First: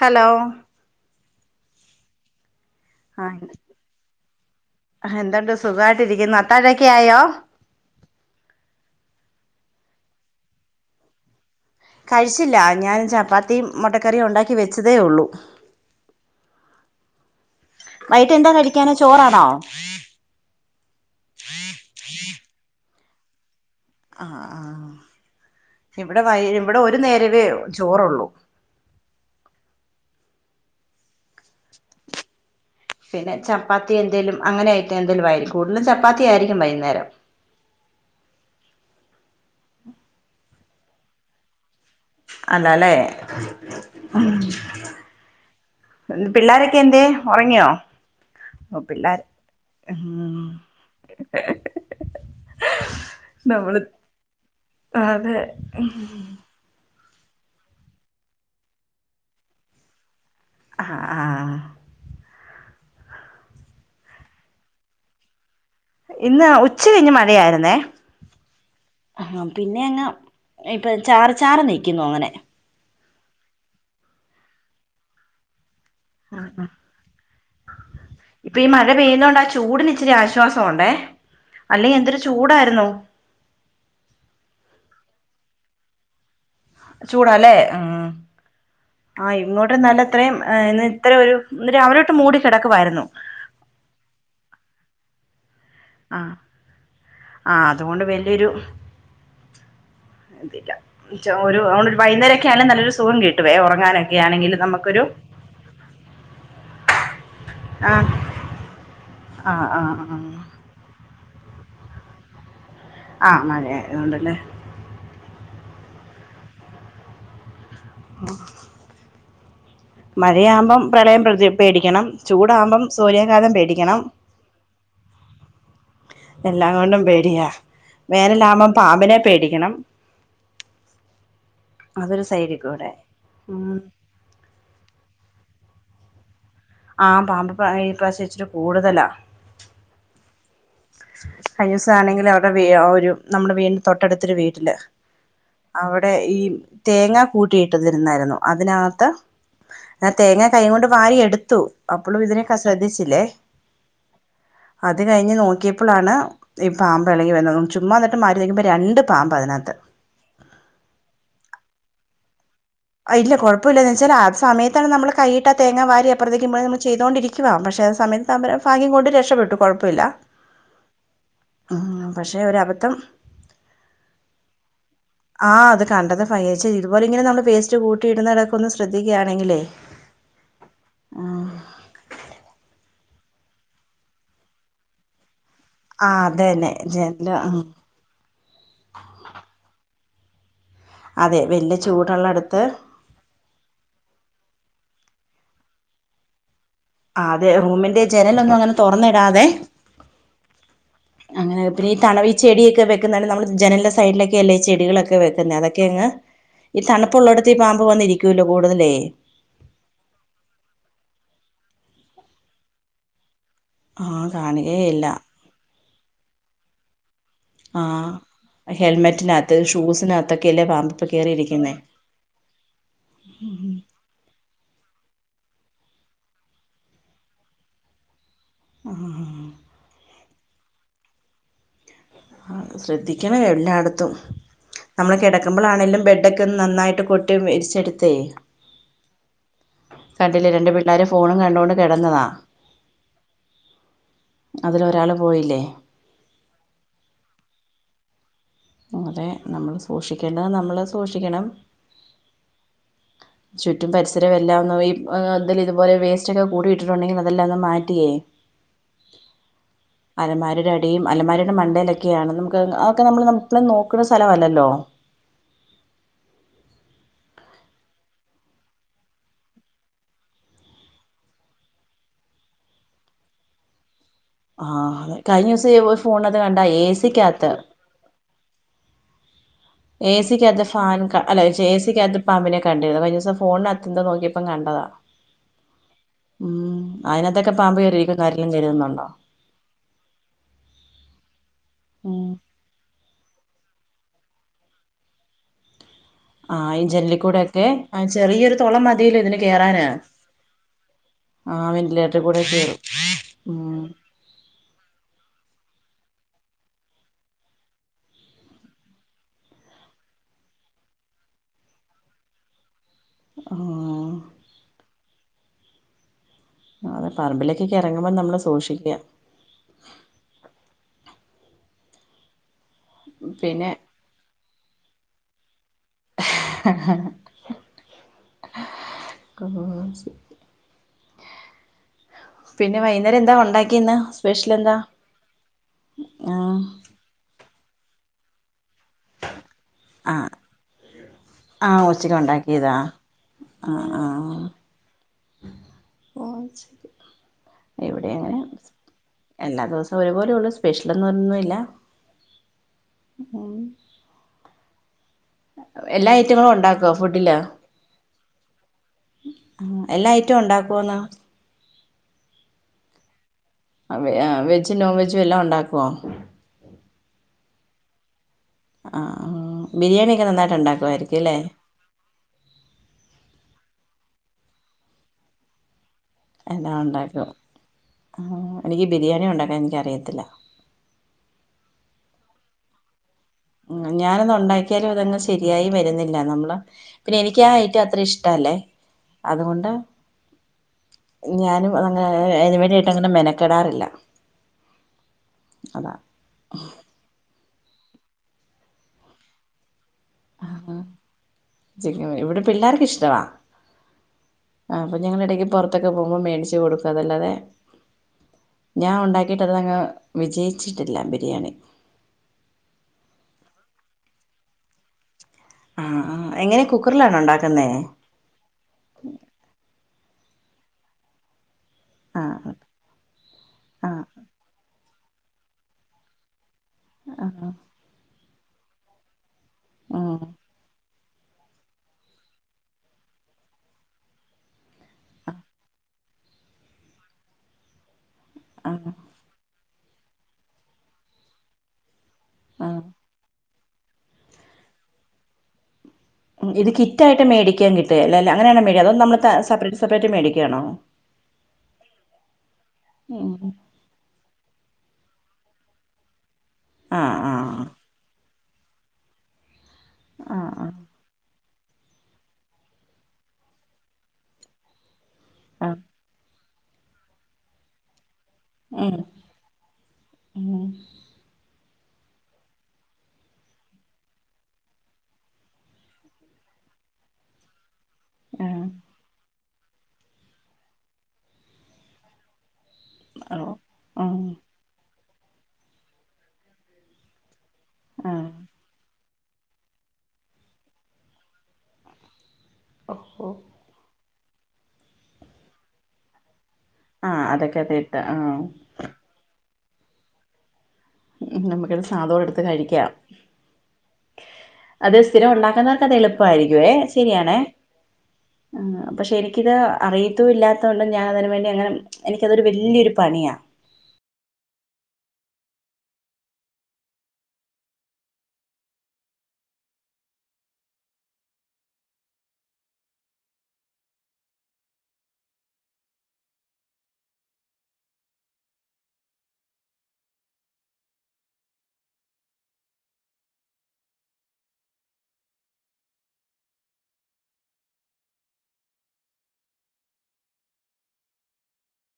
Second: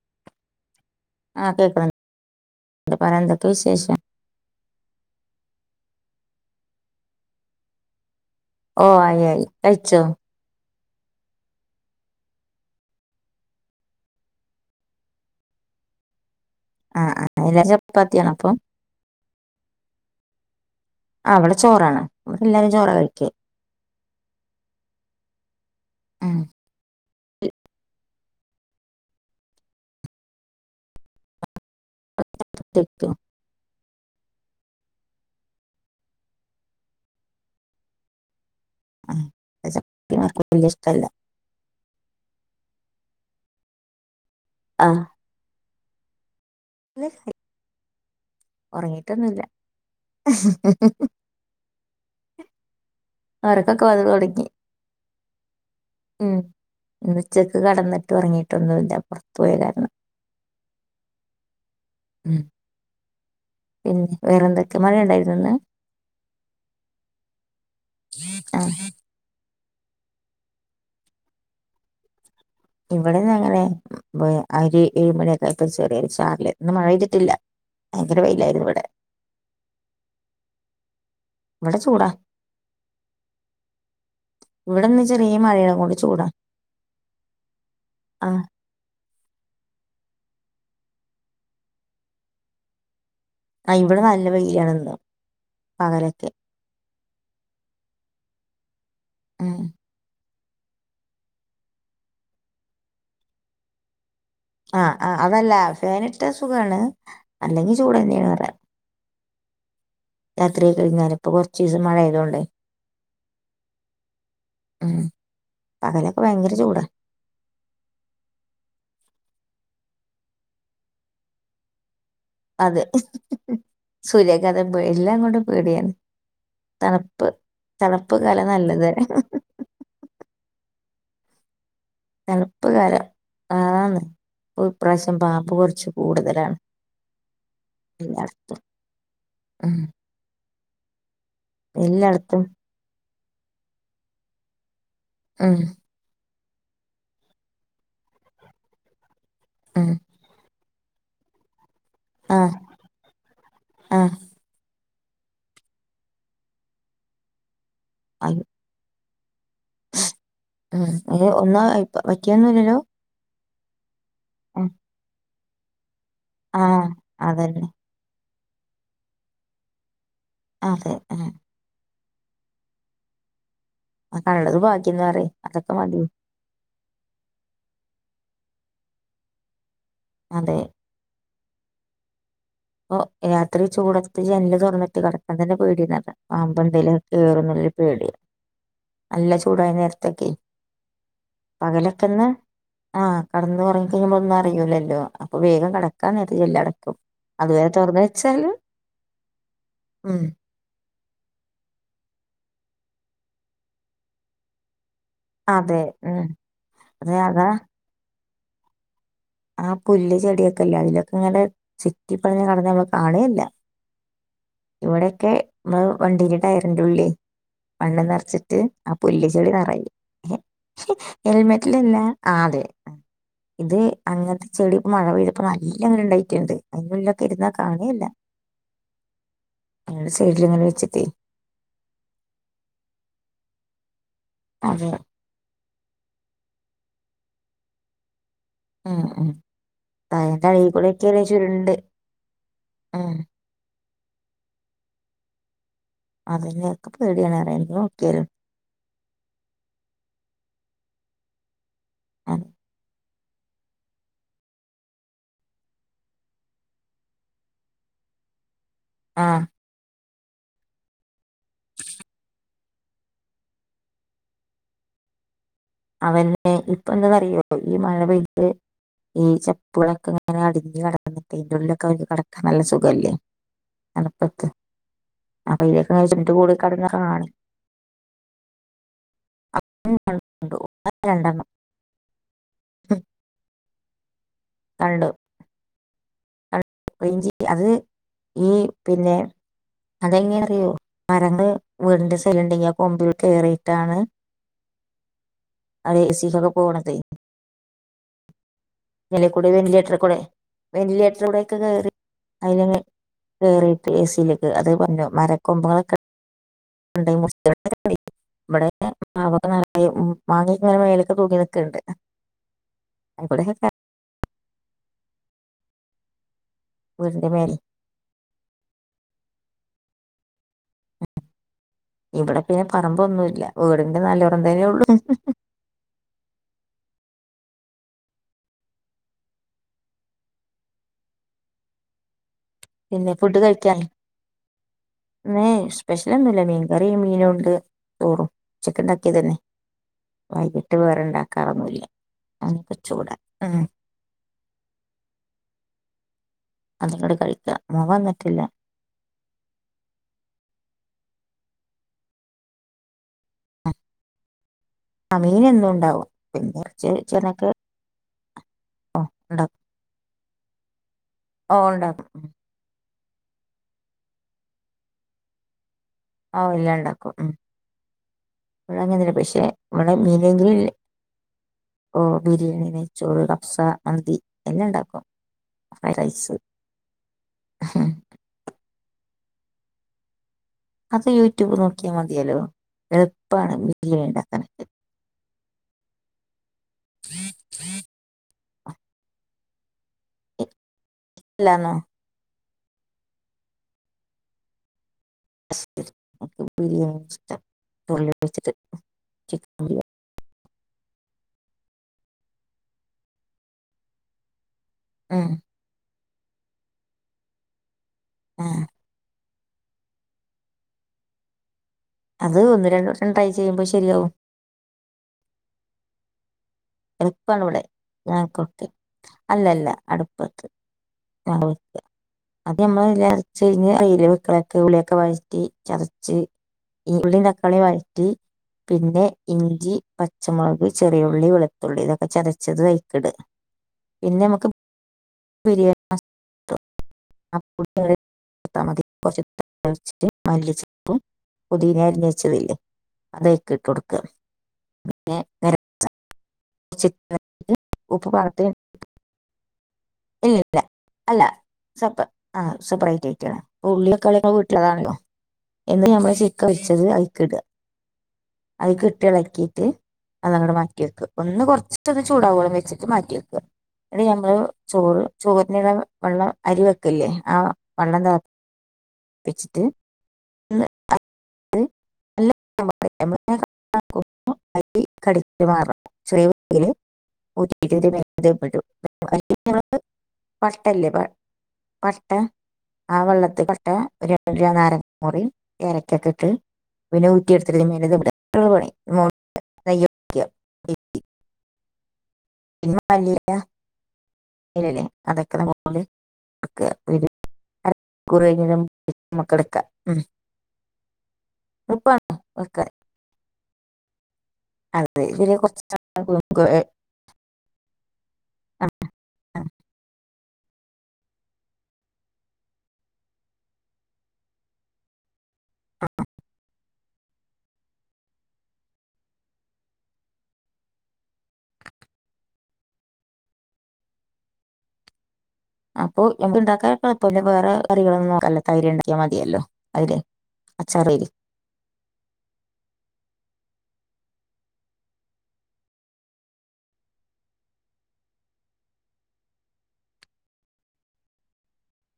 Hello ആഹ് കേക്ക്ന്നുണ്ട്. ന്നിട്ട് പറാ എന്തൊക്കെ വിശേഷം? ഹാ എന്തുണ്ട് സുഖായിട്ടിരിക്കുന്നോ അത്താഴൊക്കായോ? ഓഹ് ആയി ആയി കഴിച്ചോ? കഴിച്ചില്ല ഞാൻ ചപ്പാത്തീം മൊട്ടക്കറിയും ഉണ്ടാക്കി വെച്ചതേയൊള്ളൂ. ആഹ് ആഹ് [unintelligible] ചപ്പാത്ത്യാണോ വൈകിട്ട് എന്താ പ്പം? കഴിക്കാന് ചോറാണോ ആഹ് ഇവടെ ചോറാണ് ഇവടെല്ലാരും ചോറാ കഴിക്ക. ആഹ് ആഹ് ഇവടെ ഉം വൈ ഇവടെ ഒരു നേരവേ ചോറൊള്ളൂ. [inaudible] [unintelligible] പിന്നെ ചപ്പാത്തി എന്തേലും അങ്ങനെയായിട്ടെന്തെലുവയിരിക്കും കൂടുതലും ചപ്പാത്തിയായിരിക്കും വൈന്നേരം. ആഹ് വടെ ചപ്പാത്തി ആർക്കും വല്ല്യേഷ്ടല്ല. അല്ലാല്ലേ? ഉം. ആഹ്. ഉം പിള്ളാരെക്കെന്തേ ഒറങ്ങ്യോ? ഓഹ് പിള്ളാര് ഉറങ്ങിട്ടൊന്നുല്ല ഉം നമ്മള് ഒറക്കൊക്കെ വന്ന് തൊടങ്ങി. അതെ ഉം ഉം ഇന്നുച്ചക്ക് കടന്നിട്ട് ഒറങ്ങീട്ടൊന്നുല്ല പോർത്ത് പോയ കാരണം. ആഹ് ആഹ് ഉം പിന്നെ വേറെന്തെക്കെ മഴ ണ്ടായിര്ന്നോ ഇന്ന്? ഇന്ന് ഉച്ച കഴിഞ്ഞ് മഴയായിര്ന്നേ ആഹ് ഹാം പിന്നെ അങ്ങ് ഇപ്പൊ ചാറി ചാറി നിക്കുന്നു അങ്ങനെ ഇവടെ ഞങ്ങളെ ബ് അരി ഏഴുമണിയൊക്കായപ്പോ ചെറിയൊര് ചാറല് ഇന്ന് മഴ പെയ്തിട്ടില്ല. ഭയങ്കര ഇപ്പൊ ഈ വെയിലായിരുന്നു ഇവിടെ മഴ പെയ്യുന്നൊണ്ട ചൂടിന് ഇച്ചിരി ആശ്വാസോണ്ടേ ഇവിടെ അല്ലെങ്കി ചൂടാ എന്തൊരു ചൂ ചൂടാര്ന്നു. ഇവടെന്ന് ചെറിയ മഴയാകൊണ്ട് ചൂടാ. ചൂടാല്ലേ ആഹ്. ആഹ് ഇങ്ങോട്ട് നല്ല ത്രയും എഹ് ഇന്ന് ത്ര ഒരു ഇന്ന് രാവിലൊട്ട് മൂടി കെടക്കുവായിരുന്നു. ആഹ് ഇവടെ നല്ല വെയിലാണ്ന്ന്. ആഹ് ആഹ് അത്കൊണ്ട് വെല്ല്യൊരു ഉം [unintelligible] ഒരു ഓണ്ടൊരു വൈന്നേരെക്കാ ണെ നല്ലൊരു സുഖം കിട്ടുവേ ഒറങ്ങാനൊക്കെ ആണെങ്കില് ആഹ് ആഹ് അതല്ല ഫാനിട്ട സുഖണ്. അല്ലെങ്കിൽ ആഹ് ചൂടെന്നെ [unintelligible] ആഹ് ആഹ് ആഹ് രാത്രിയൊക്കെ [unintelligible] ഇപ്പൊ കൊറർച്ചീസം മഴെയ്തൊണ്ടേ ആഹ് മഴയായതോണ്ട്ല്ലേ ഉം പകലൊക്കെ ഭയങ്കര ചൂടാ. [unintelligible] മഴയാകുമ്പം പ്രളയം പ്രതി പേടിക്കണം. അതെ ചൂടാകുമ്പം സൂര്യാഘാതം പേടിക്കണം സൂര്യാഘാതം എല്ലാം കൊണ്ടും പേട്യാണ്. എല്ലാം കൊണ്ടും തണ്പ്പ് പേടിയാ തണ്പ്പ് കാലം വേനലാകുമ്പം നല്ലത്. പാമ്പിനെ പേടിക്കണം അതൊരു സൈഡി തണുപ്പ് കൂടെ കാലം ഉം ആന്ന് ഇപ്രാവശ്യം പാമ്പ് കൊർച്ച് കൂടുതലാണ്. ആ പാമ്പ് പാ ഈ പ്രാശ്യം ഇച്ചിരി എല്ലായിടത്തും കൂട്തലാ ഉം കഴിഞ്ഞൂസാണെങ്കില് എല്ലായിടത്തും അവിടെ വി ഒരു നമ്മുടെ വീടിൻ്റെ തൊട്ടട്ത്തൊരു വീട്ടില് ഉം അവടെ ഈ തേങ്ങ കൂട്ടിയിട്ടത്‌ര്ന്നായ്ര്ന്നു അതിനകത്ത് ഉം ഞാൻ തേങ്ങെ കൈ കൊണ്ട് വാരിയെട്ത്തു അപ്പളും ആഹ് ഇതിനെയെക്കെ ശ്രദ്ധിച്ചില്ലേ അത് കഴിഞ്ഞ് നോക്കിയപ്പളാണ് ഈ പാമ്പ് എളകി വര്ന്നതും ചുമ്മാ ന്നിട്ട് ആഹ് മര രണ്ട് പാമ്പ് അതിനകത്ത് ആഹ് അത് ഒന്നും പറ്റിയൊന്നുംല്ലല്ലോ ആഹ് ഇല്ല കുഴപ്പല്ല ന്ന് വെച്ചാല് ആ സമയത്താണ് നമ്മള് കയ്യിട്ടാ തേങ്ങാ വാരിയെ ഇപ്പർത്ത് നിക്കുമ്പ നമ്മള് ആഹ് ചെയ്തോകൊണ്ടിരിക്കുവാ അതന്നെ പക്ഷേ ആ സമയത്താവ്മ്പം ഫാഗ്യം കൊണ്ട് രക്ഷപ്പെട്ടു കാെഴപ്പ ഇല്ലാ അതെ ആഹ് അ ഹാ പക്ഷെ ഒരബദ്ധം കണ്ടത് ഭാഗ്യംന്ന് പറയ് അതൊക്കെ മതി അ ചേച്ചി ഇതു പോലെങ്ങെനെ നമ്മെള് വേസ്റ്റ് കൂട്ടി ഇട്ന്നിടെക്കെ ഒന്ന് ശ്രെദ്ധിക്കയാണെങ്കിലേ അതേ പ്പാെ രാത്രി ചൂടത്ത് ജനല് തൊറന്നിട്ട് കട ന്നാ തന്നെ പേട്യാ ഈ ആ കാൽത്ത് അതന്നെ പാമ്പെന്തേലും ജനല് ഉം കേറുംന്ന്ള്ളെരു പേടി നല്ല ചൂടായ നേര്ത്തൊക്കെ അതെ വെല്യ ചൂട്ള്ളെട്ത്ത് ആഹ് കടന്ന് ഒറങ്ങി പോവുമ്പ ഒന്നും അറിയൂലല്ലോ അപ്പൊ വേഗം കെടക്കാൻ നേരത്ത് ജൻലടക്കും ആഹ് അതെ റൂമിന്റെ ജനലൊന്നും അങ്ങെനെ തൊറന്നിടാതെ ഉം അങ്ങെനെ പിന്നെ ഈ തണലി ചെട്യൊക്കെ വെക്ക്ന്നത് നമ്മള് ജനലിന്റെ സൈഡിലൊക്കെല്ലേ ചെടികളൊക്കെ വെ ക്ക്ന്നെ അതെ അതൊക്കെ അങ്ങ് ഉം ഈ അതെ അതാ തണ്പ്പുള്ളോടത്ത് ഈ പാമ്പ് വന്നിരിക്കൂല കൂട്തലേ ആ പുല്ല് ചെടിയൊക്കെല്ലേ അയ്ലൊക്കെങ്ങെനെ ചുറ്റിപ്പെട്ഞ്ഞ് കെടന്ന നമ്മള് കാണേല്ല ആഹ് കാണുകേയില്ല ഇവടെക്കെ വ വണ്ടീന്റെ ടയറിന്റെ ഉള്ളി മണ്ണ് നെർച്ചിട്ട് ആഹ് ആ പുല്ല് ചെടി ഹെൽമെറ്റിനകത്ത് നെറയും ഷൂസിനകത്തൊക്കെയല്ലേ പാമ്പിപ്പോ കേറിയിരിക്കുന്നേ ഹെൽമെറ്റിലല്ലാ ആഹ് അതെ ഇത് അങ്ങൻത്തെ ചെടി ഇപ്പ മഴ പെയ്തപ്പ നല്ലങ്ങെനെണ്ടായിട്ട്ണ്ട് അയ്ന്റുള്ളിലൊക്കെ ഇര്ന്നാ കാണേല്ല [unintelligible] നിങ്ങൾടെ സൈഡിലിങ്ങെനെ വെച്ചിട്ടേ ശ്രദ്ധിക്കണേ എല്ലാടത്തും അതെ നമ്മള് കെടെക്ക്മ്പളാണേലും ബെഡൊക്കൊന്ന് നന്നായിട്ട് കൊട്ടി വിരിച്ചെട്ത്തേ ഉം ഉം അതിന്റെ കണ്ടില്ലേ അടിയിൽ രണ്ടു പിള്ളേര് കൂടെയൊക്കെയല്ലേ ഫോണും ചുരുണ്ട് കണ്ടോണ്ട് കെടെന്നതാ ഉം അതിലൊരാള് പോയില്ലേ അതന്നെ ക്കെ പേട്യാണ്റ്യാ [unintelligible] ഉം അതെ നമ്മള് സൂക്ഷിക്കേണ്ടത് നമ്മള് സൂക്ഷിക്കണം അതെ ചുറ്റും പരിസരവും എല്ലാം ഒന്ന് ഈ ഏഹ് എന്തേലും ഇതുപോലെ വേസ്റ്റാെക്കെ കൂട്ടിയിട്ടിട്ടുണ്ടെങ്കി അതല്ലാം ഒന്ന് മാറ്റിയേ ആഹ് അലമാരേടെ അടിയും അലമാരേടെ മണ്ടേലൊക്കെയാണ് നമുക്ക് അതൊക്കെ നമ്മള് നം മ്മള് നോക്ക്ണെ സ്ഥലവല്ലല്ലോ അവന്ന് ഇപ്പ എന്താന്നറിയോ പ്പം ഈ മഴ പെയ്തിട്ട് ഈ ചപ്പുകളൊക്കെ ഇങ്ങനെ അടിഞ്ഞ് കിട [unintelligible] ഇയിന്റുള്ളിലൊക്കെ അവർക്ക് കെടെക്കാൻ നല്ല സുഖല്ലേ അട്പ്പത്ത് ആഹ് അതെ കഴിഞ്ഞ അപ്പൊ ദിവസം ഈ ഇതൊക്കെ ഒരു കഴച്ചിട്ട് ഫോണിനകത്ത് കൂടി കണ്ടാ എ കടന്നിറങ്ങാണ് സിക്കകത്ത് എ [inaudible] സിക്കകത്ത് ഫാൻക അല്ല രണ്ടെണ്ണം എ സി ക്കകത്ത് പാമ്പിനെ കണ്ടിര്ന്നു കഴിഞ്ഞ ദിവസം ഫോണിനകത്ത് എന്തോ നോക്കിപ്പോ പ്പം കണ്ടതാ കണ്ടു ഉം റേഞ്ചി അയ്നാത്തൊക്കെ അത് പാമ്പ് കേറിയിരിക്കുംന്നാരേലും കെര്തുന്നുണ്ടോ അതെങ്ങെനേറിയോ മരങ്ങള് വീടിന്റെ ഉം സൈഡില്ണ്ടെങ്കി കൊമ്പിൽ കേറിയിട്ടാണ് അത് എ സി ആഹ് ഈ ജനലിക്കൂടെ ഒക്കെ ആ ചെറിയൊരു തുള മതിയല്ലോ നലി ഇതിന് കൂടേം കേറാന് വെന്റിലേറ്ററി കൂടേം [unintelligible] വെന്റിലേറ്ററിലൂടൊക്കെ ആഹ് കേറി വെന്റിലേറ്ററിൽ കൂടെ അതി കേറും [unintelligible] ഉം കേറിട്ട് എ സി യില് അത് പറഞ്ഞു മരക്കൊമ്പുകളൊക്കെ [unintelligible] മാങ്ങ ഇങ്ങനെ മേലേക്ക് തൂങ്ങി നിക്കണ്ട് [unintelligible] ആഹ് അത് വീടിന്റെ മേലെ പറമ്പിലേക്കൊക്കെ ഇറങ്ങുമ്പോ നമ്മള് സൂക്ഷിക്കുക ഇവിടെ പിന്നെ പറമ്പൊന്നുല്ല പിന്നെ വീടിന്റെ [unintelligible] ഉള്ളു [unintelligible] [unintelligible] പിന്നെ വൈകുന്നേരം എന്താ ഫുഡ് കഴിക്കലോ ഉണ്ടാക്കിന്ന് സ്പെഷ്യൽ എന്താ ഇന്നേ സ്പെഷ്യലൊന്നുല്ല ആഹ് മീൻ കറി ഇന്ന് മീനുണ്ട് ചോറും ഉച്ചക്ക് ഉണ്ടാക്കിയതല്ലേ ആഹ് വൈകിട്ട് വേറെണ്ടാക്കാറൊന്നുല്ല ആഹ് ഉച്ചക്ക് ഉണ്ടാക്കിയതാ [unintelligible] ഉം ആഹ് ആഹ് അതിങ്ങട് കഴിക്കുക [unintelligible] ഇവിടെ അങ്ങനെ വന്നിട്ടില്ല എല്ലാ ദെവസവും ഒരു പോലെ ഉള്ളൂ സ്പെഷ്യൽന്ന് പറഞ്ഞ് ഒന്നുയില്ല ആ മീൻ എന്നും ഉണ്ടാവും എല്ലാ ഐറ്റങ്ങളും പിന്നെ ഇറച്ചി ഉണ്ടാക്കോ ഫുഡില് ചിക്കനൊക്കെ ഓ എല്ലാ ഐറ്റോം ഉണ്ടാക്കുവോന്ന് ഓഹ് ഉണ്ടാക്കും ആഹ് വെജ് നോൺ വെജും എല്ലാം ഉണ്ടാക്കുമോ ഓഹ് എല്ലാം ഉണ്ടാക്കും ഉം ഇടെങ്ങനില്ല ആഹ് പക്ഷെ ഇവിടെ ബിരിയാണിയൊക്കെ നന്നായിട്ട് മീനെങ്കിലും ഉണ്ടാക്കുവായിരിക്കും അല്ലേ ഓഹ് ബിരിയാണി നെയ്ച്ചോറ് കഫ്സ മന്തി എല്ലാം ഉണ്ടാക്കും ഫ്രൈഡ് റൈസ് എല്ലാം ഉണ്ടാക്കും എനിക്ക് ബിരിയാണി ഉണ്ടാക്കാൻ എനിക്കറിയത്തില്ല അത് യൂട്യൂബ് നോക്കിയാൽ മതിയല്ലോ എളുപ്പമാണ് ബിരിയാണി ഉണ്ടാക്കാൻ ഒരിക്കലും അതങ്ങ് ശരിയായി വരുന്നില്ല നമ്മള് പിന്നെ എനിക്ക് ആ അയിറ്റം അത്ര ഇഷ്ടല്ലേ അതുകൊണ്ട് ഞാനും എല്ലാന്നോ അങ്ങനെ അതിന് വേണ്ടിയിട്ട് അങ്ങനെ മെനക്കെടാറില്ല അതാ [unintelligible] ബിരിയാണി ഇഷ്ടം ഉള്ളി വച്ചിട്ട് ചിക്കൻ [unintelligible] ആഹ് ചിക്കൻ ബിരിയാണി ഇവിടെ പിള്ളേർക്ക് ഇഷ്ടവാ ആഹ് അപ്പ ഞങ്ങള് ഉം ഇടക്ക് പൊറത്തൊക്കെ പോകുമ്പോ മേടിച്ചു കൊടുക്കും അതല്ലാതെ- ആഹ് ഞാൻ ഉണ്ടാക്കിയിട്ട് അത് അങ്ങ് വിജയിച്ചിട്ടില്ല ബിരിയാണി അത് ഒന്ന് രണ്ട് വട്ടം ട്രൈ ചെയ്യുമ്പോൾ ശരിയാവും ആഹ് ആഹ് എങ്ങനെ കുക്ക്- എളുപ്പം ആണ് ഇവിടെ അല്ലല്ല അടുപ്പത്ത് കാവുത്ത് ആ അത് നമ്മള് അര്ച്ച് കഴിഞ്ഞാൽ ആ അയ്ല് വെക്ക്ണേ ക്ക് ഉ വഴറ്റി ചതച്ച് ഈ ഉള്ളിയും ആ തക്കാളിയും വഴറ്റി പിന്നെ- ഇഞ്ചി ഉം പച്ചമുളക് ചെറിയുള്ളി വെളു- ഉള്ളി ഇതൊക്കെ ചതച്ചത് അയി ക്കിട് പിന്നെ നമുക്ക് ബിരി- [unintelligible] ആ ച്ചിട്ട് മല്ലിചെപ്പും പൊതീന അരിഞ്ഞു വെച്ചത് ഇല്ലേ ആ അതായ്- ഇട്ടുകൊടുക്കുവാ പിന്നെ- ഇത് നിറച്ചിട്ട് കിറ്റായിട്ട് മേടിക്കാൻ കിട്ടുക ഉപ്പ് അല്ല പാകത്തിന് അങ്ങനെയാണോ മേടിക്കുക അതോ നമ്മള് സപ്പറേറ്റ് സപ്പറേറ് ആയിട്ട് ഇല്ലില്ല മേടിക്കുകയാണോ അല്ല സപ്പറേറ് ആയിട്ട് ഉം ഉള്ളി [unintelligible] ഒക്കെ വീട്ടിലുള്ള [unintelligible] താണല്ലോ. എന്നട്ട് ഞമ്മൾ ചിക്കൻ പൊരിച്ചത് ആ അയിലേക്ക് ആ ഇടുക അയീക്കിട്ട് ഇളക്കിയിട്ട് അത് ആ അങ്ങട്ട് ആ മാറ്റി വെക്ക. ഒന്ന് കൊറച്ചിട്ട് ഒന്ന് ചൂടാവോളം വെച്ചിട്ട് മാറ്റി വെക്കുക എന്നിട്ട് ഞമ്മള് ചോറ്- ആ ചോറിനുള്ള വെള്ളം അരി വെക്കലില്ലേ ആ വെള്ളം തെളിപ്പിച്ച്‌- ഉം വെച്ചിട്ട് ഉം [unintelligible] അരി കടി മാരേ [unintelligible] നം ചെറിയ വേവിൻ ഊട്ടീറ്റ് ആ [unintelligible] വട്ട ഇല്ലേ വട്ട ആ ഓ വെള്ളത്തിലെക്ക് ഒരു ഉം നാരങ്ങ മുറി ഏലക്കയൊക്കെ ഇട്ട് പിന്നെ- ഉറ്റിയെടുത്തിട്ട് ആ [unintelligible] [unintelligible] ഓ കൊടുക്കുക ആ അതൊക്കെ അര അതിട്ട് മണിക്കൂർ ആ കയിഞ്ഞു ഞമ്മൾക്ക് എട്ക്കാം ഉം നമ്മുക്കത് സ്വാദോടെ എടുത്തു വെക്കുക കഴിക്കാം അത് ഇതിൽ സ്ഥിരം കുറച്ച് ഉണ്ടാക്കുന്നോർക്ക് അത് കുരുമുളക് ഏ, എളുപ്പായിരിക്കുവേ ശരിയാണ് ആ, ആഹ് പക്ഷെ ആ. എനിക്കിത് അറിയത്തും ഇല്ലാത്ത കൊണ്ട് ഞാൻ അതിന് വേണ്ടി അങ്ങനെ എനിക്കതൊരു വലിയൊരു പണിയാ.. അപ്പൊ നമുക്ക് ണ്ടാക്കാൻകുഴപ്പമില്ല വേറെ കറികളൊന്നും നോക്കല്ല തൈര് ഉണ്ടാക്കിയാൽ മതിയല്ലോ അതില് അച്ചാർ അല്ലേ